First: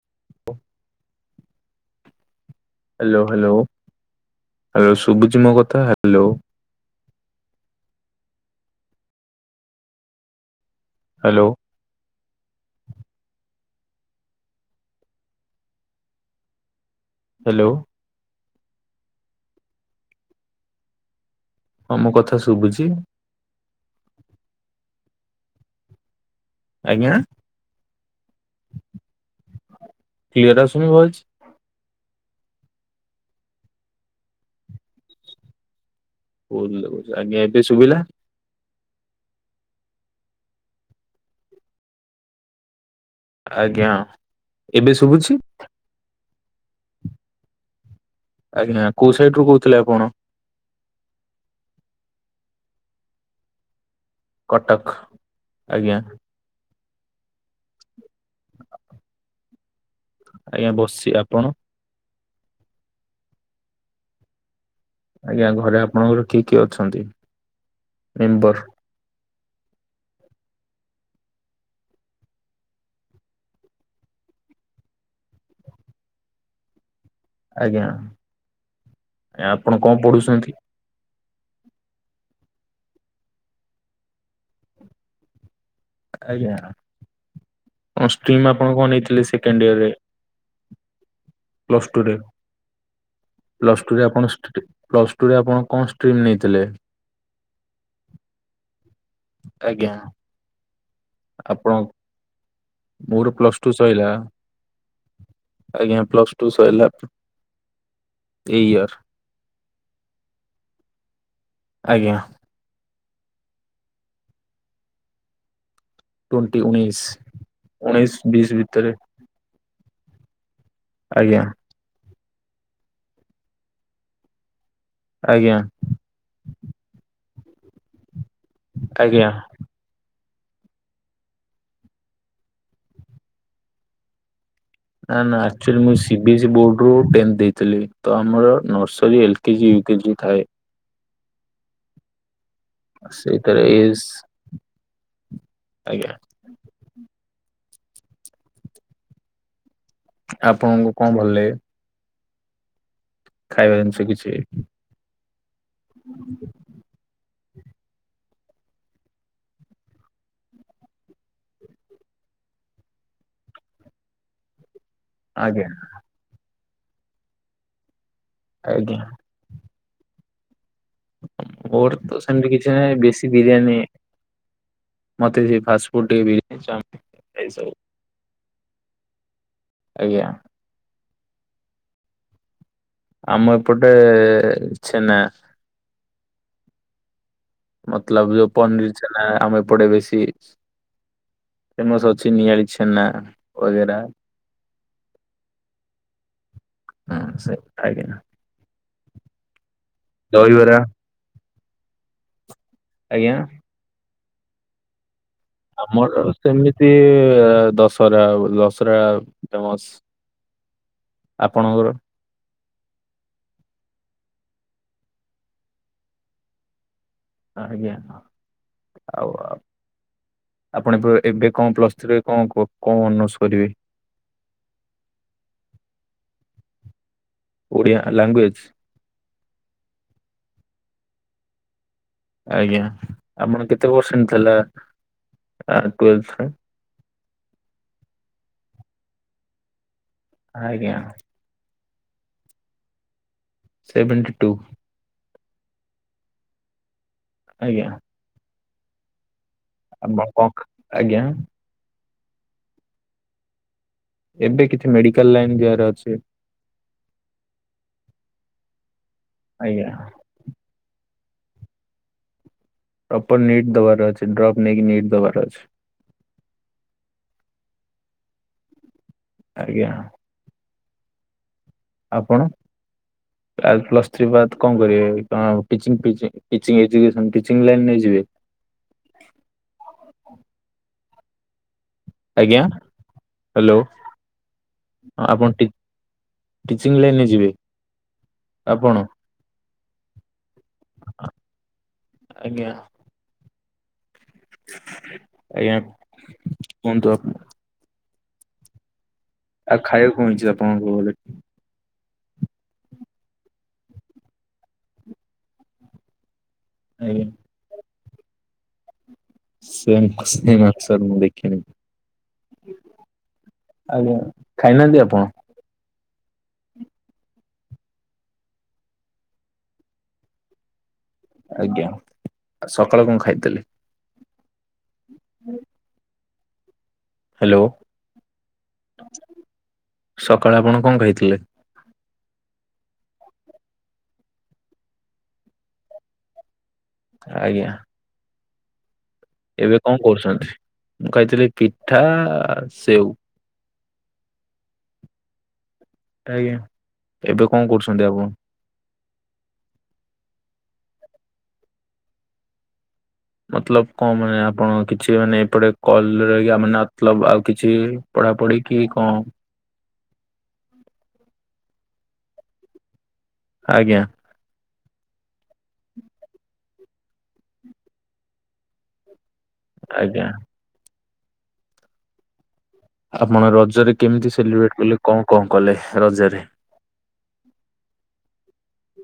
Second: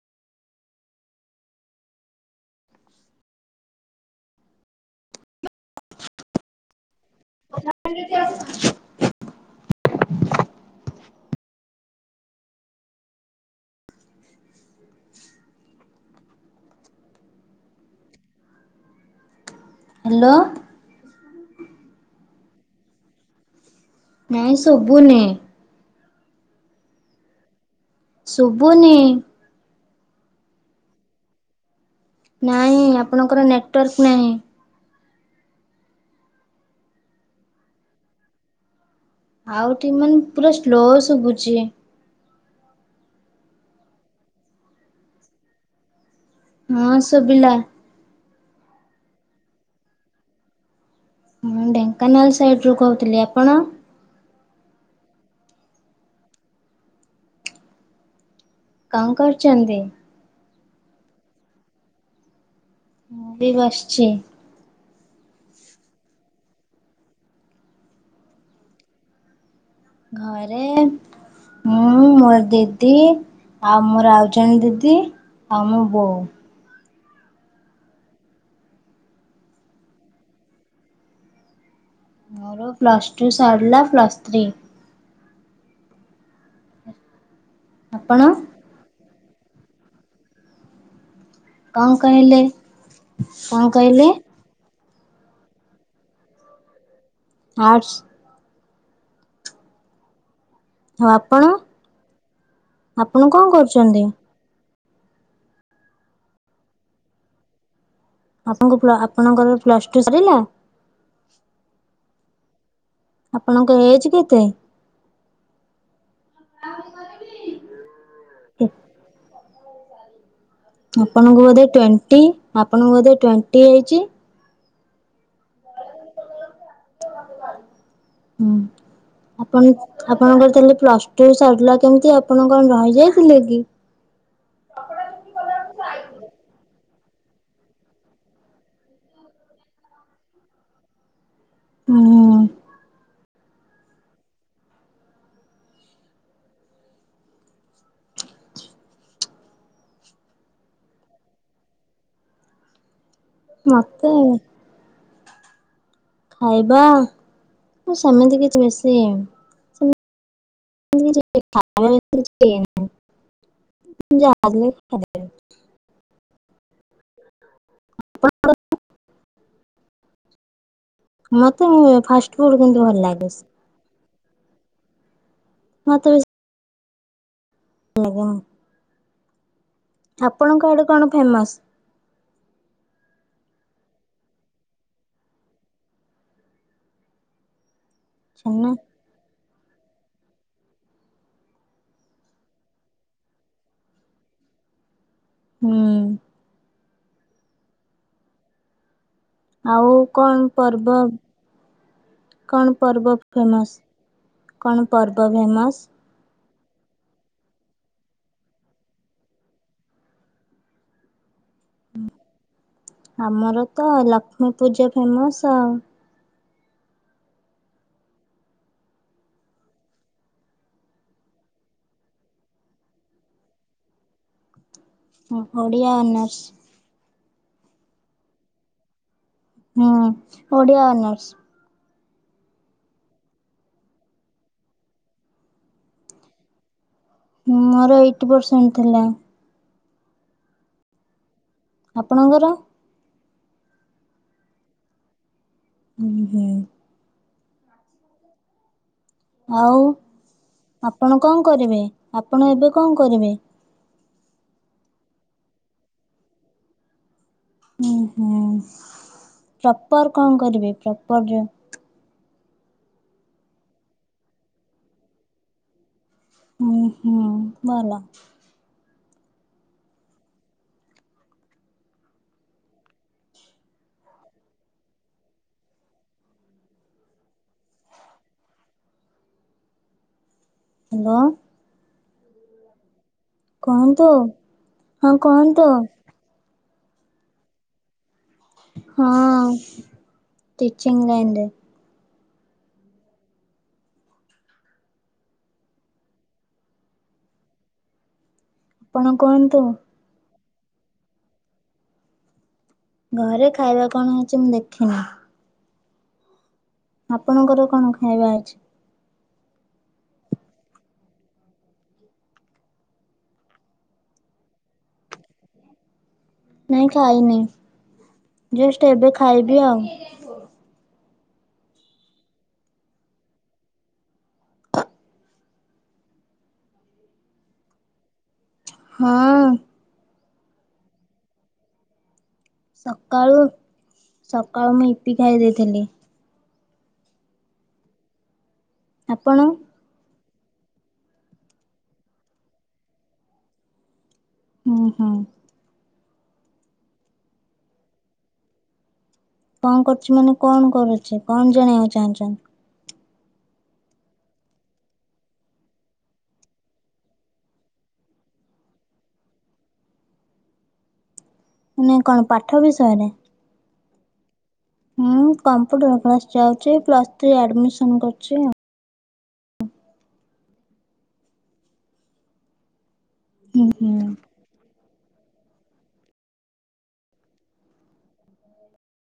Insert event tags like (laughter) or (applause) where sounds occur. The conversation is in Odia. (inaudible) ହ୍ୟାଲୋ ହ୍ୟାଲୋ ହ୍ୟାଲୋ ସୁଭୁଛି ମୋ କଥା ହ୍ୟାଲୋ। (unintelligible) ହ୍ୟାଲୋ। ହ୍ୟାଲୋ। ହ୍ୟାଲୋ। ହଁ ମୁଁ କଥା ଶୁଭୁଛି। ନାଇଁ ଶୁଭୁନି। ଆଜ୍ଞା। ସୁଭୁନି। କ୍ଲିଅର୍ ଆସୁନି ଭଏସ। ନାଇଁ ଆପଣଙ୍କର ନେଟୱାର୍କ ନାହିଁ। ଆଜ୍ଞ ଏବେ ସୁୁଭିଲା। ଆଉଠି ମାନେ ପୁରା ସ୍ଲୋ ଶୁଭୁଛି। ଆଜ୍ଞା ଏବେ ଶୁଭୁଛି। ହଁ ଶୁଭିଲା। ଆଜ୍ଞା କୋଉ ସାଇଡ ରୁ କହୁଥିଲେ ଆପଣ। ମୁଁ, ଢେଙ୍କାନାଳ ସାଇଡ ରୁ କହୁଥିଲି ଆପଣ। କଟକ ଆଜ୍ଞା। କଁ କରୁଛନ୍ତି? ଆଜ୍ଞା ବସିଛି ଆପଣ? ମୁଁ ବି ବସିଛି। ଆଜ୍ଞା ଘରେ ଆପଣଙ୍କର କିଏ କିଏ ଅଛନ୍ତି ମେମ୍ବର? ଘରେ ମୁଁ ମୋ ଦିଦି। ଆଉ ମୋର ଆଉଜଣେ ଦିଦି ଆଉ ମୋ ବୋଉ। ଆଜ୍ଞା ଆଜ୍ଞା ଆପଣ କଣ ପଢୁଛନ୍ତି। ମୋର ପ୍ଲସ ଟୁ ସାରିଲା ପ୍ଲସ୍ ଥ୍ରୀ। ଆଜ୍ଞା କଁ ଆପଣ ଷ୍ଟ୍ରିମ୍ ଆପଣ କଣ ନେଇଥିଲେ ସେକେଣ୍ଡ ଇୟର ରେ? ପ୍ଲସ୍ କଣ ଟୁରେ କହିଲେ କଣ ପ୍ଲସ୍ କହିଲେ ଟୁରେ ଆପଣ ଷ୍ଟି ପ୍ଲସ ଟୁ ରେ ଆପଣ କଣ ଷ୍ଟ୍ରିମ ନେଇଥିଲେ? ଆର୍ଟ୍ସ୍। ଆଜ୍ଞା। ଆପଣ ଆପଣ ମୋର କଣ ପ୍ଲସ ଟୁ କରୁଛନ୍ତି? ସଇଲା। ଆଜ୍ଞା ପ୍ଲସ ଟୁ ସଇଲା। ଏଇ ଆପଣଙ୍କୁ ଇୟର ପ୍ଲ ଆପଣଙ୍କର ପ୍ଲସ ଟୁ ସଇଲା। ଆଜ୍ଞା। ଆପଣଙ୍କର ଏଜ୍ କେତେ? ଟ୍ୱେଣ୍ଟି ଉଣେଇଶି ଉଣେଇଶ ବିଶ ଭିତରେ। ଆଜ୍ଞା ଆପଣଙ୍କୁ ବୋଧେ ଟ୍ୱେଣ୍ଟି ଆପଣଙ୍କୁ ବୋଧେ ଟ୍ୱେଣ୍ଟି ଏଜ୍। ଆଜ୍ଞା। (unintelligible) ଆଜ୍ଞା। ଆପଣ ଆପଣଙ୍କର ତାହେଲେ ପ୍ଲସ ଟୁ ସରିଲା କେମିତି ଆପଣ କଣ ରହିଯାଇଥିଲେ କି? ନା ନା ଅକ୍ଚଆଲି ମୁଁ C B S E board ରୁ ଟେନ୍ ଦେଇଥିଲି ତ ଆମର ନର୍ସରୀ ଏଲ୍ କେଜି ୟୁ କେଜିଥାଏ। ହୁଁ। ଆଉ ସେଇ ଥେରେ ୟେଶ। ଆଜ୍ଞା। ଆପଣଙ୍କୁ କଁ ଭଲଲାଗେ। ଖାଇବା ଜିନିଷ ମତେ କିଛି। ଖାଇବା ମୁଁ ସେମିତି କିଛି ବେଶୀ। (unintelligible) ଆଜ୍ଞା (unintelligible) ଆଜ୍ଞା। ମତେ ମୋର ତ ସେମିତି ଫାଷ୍ଟଫୁଡ କିଛି କିନ୍ତୁ ନାହିଁ ଭଲ ଲାଗେ ବେଶୀ। ବିରିୟାନୀ ମତେ ବି ସେଇ ଫାଷ୍ଟଫୁଡ ଟିକେ ବିରିୟାନ ଚାଉମିନ ‌ଏଇ ସବୁ। ଆଜ୍ଞା। ଆଜ୍ଞା ଆପଣଙ୍କ ଆଡେ କଣ ଫେମସ। ଆମ ଏପଟେ ଛେନା। ମତଲବ ଯୋଉ ଛେନା ପନିର ଛେନା ଆମ ଏପଟେ ବେଶୀ। ଫେମସ ଅଛି ନିଆଳି ଛେନା ଓଗେରା। ହୁଁ। ହଁ ସେ ଆଜ୍ଞା। ଆଉ କଣ ଦହିବରା ପର୍ବ କଣ ପର୍ବ ଆଜ୍ଞା ଫେମସ କଣ ପର୍ବ ଫେମସ? ଆମର ସେମିତି ଦଶହରା ଆଉ ଦଶହରା ଫେମସ। ଆପଣଙ୍କର? ଆମର ତ ଲକ୍ଷ୍ମୀ ପୂଜା ଫେମସ ଆଉ। ଆଜ୍ଞା ଆଉ ଆ। ଆପଣ ଏ ଏବେ କଣ ପ୍ଲସ୍ ଥ୍ରୀ କଣ କଣ ଅନର୍ସ କରିବେ? ହ ଓଡ଼ିଆ ଅନର୍ସ। ଓଡ଼ିଆ ଲାଙ୍ଗୁଏଜ୍। ହୁଁ ଓଡ଼ିଆ ଅନର୍ସ। ଆଜ୍ଞା ଆପଣ କେତେ ପରସେଣ୍ଟ ଥିଲା ଟୁଏଲଥ୍ରେ? ମୋର ଏଇଟି ପରସେଣ୍ଟ ଥିଲା। ଆଜ୍ଞା। ଆପଣଙ୍କର? Seventy two. ହୁଁ ହୁଁ। ଆଜ୍ଞା। ଆଉ ଆପଣ କଣ ଆପଣ ଆଜ୍ଞା କଣ କରିବେ? ଆପଣ ଏବେ କଣ କରିବେ? ଏବେ କିଛି ମେଡିକାଲ ଲାଇନ ଯିବାର ଅଛି। ହୁଁ ହୁଁ ଆଜ୍ଞା। ପ୍ରପର କଣ କରିବେ? ପ୍ରପର ଜୋନ ପ୍ରପର ନିଟ୍ ଦବାର ଅଛି ଡ୍ରପ୍ ନେଇକି ନିଟ୍ ଦବାର ଅଛି। ହୁଁ ହୁଁ ଭଲ। ଆଜ୍ଞା। ଆପଣ? ପ୍ଲସ୍ ଥ୍ରୀ ବାଦ କଣ କରିବେ? ଟି ଟିଚିଂ ଏଜୁକେସନ ଟିଚିଂ ଲାଇନ ନେଇ ଯିବେ। ହ୍ୟାଲୋ। ଆଜ୍ଞା। ହ୍ୟାଲୋ କୁହନ୍ତୁ ହଁ ଆପଣ ଟି କୁହନ୍ତୁ। ଟିଚିଂ ଲାଇନେ ଯିବେ। ଆପଣ ହଁ ଟିଚିଂ ଲାଇନ୍ ରେ। ଆଜ୍ଞା। ଆଜ୍ଞା କୁହନ୍ତୁ ଆ। ଆପଣ କୁହନ୍ତୁ। ଆଉ ଖାଇବାକୁ କଣ ହେଇଛି ଆପଣଙ୍କ ଘରେ? ଘରେ ଖାଇବା କଣ ଅଛି ମୁଁ ଦେଖିନି। ଆଜ୍ଞା ଆପଣଙ୍କର କଣ ଖାଇବା ଅଛି? ସେମ୍ ସେମ୍ ଆନସାର ମୁଁ ଦେଖିନି। ଆଜ୍ଞା ଖାଇନାହାନ୍ତି ଆପଣ? ନାଇଁ ଖାଇନି ଜଷ୍ଟ ଏବେ ଖାଇବି ଆଉ। ଆଜ୍ଞା ସକାଳେ କଣ ଖାଇଥିଲି? ହୁଁ। ହ୍ୟାଲୋ। ହଁ ସକାଳେ ଆପଣ କଣ କହିଥିଲେ? ସକାଳୁ ସକାଳୁ ମୁଁ ଇପି ଖାଇ ଦେଇଥିଲି। ଆଜ୍ଞା ଆପଣ ଏବେ କଣ କରୁଛନ୍ତି ମୁଁ ଖାଇଥିଲି ପିଠା ସେଉ ଓ ହୋ। ଆଜ୍ଞା ଏବେ କଣ କରୁଛନ୍ତି ଆପଣ କଣ କରୁଛି ମାନେ କଣ କରୁଛି କଣ ଜଣେଇବାକୁ ଚାହୁଁଛନ୍ତି। ମତଲବ କଣ ମାନେ ଆପଣ କିଛି ମାନେ ଏପଟେ କଲ ଆମେତବ ଆଉ କିଛି ପଢା ପଢିକି କଣ? ନାଇଁ କଣ ପାଠ ବିଷୟରେ ଆଜ୍ଞା ହଁ କମ୍ପୁଟର କ୍ଲାସ ଯାଉଛି ପ୍ଲସ୍ ଥ୍ରୀ ଆଡମିସନ କରିଚି ଆଉ ଆଜ୍ଞା। ଆପଣ ହୁଁ ରଜରେ ହୁଁ। କେମିତି ସେଲିବ୍ରେଟ କଲେ କଣ କଣ କଲେ ରଜରେ?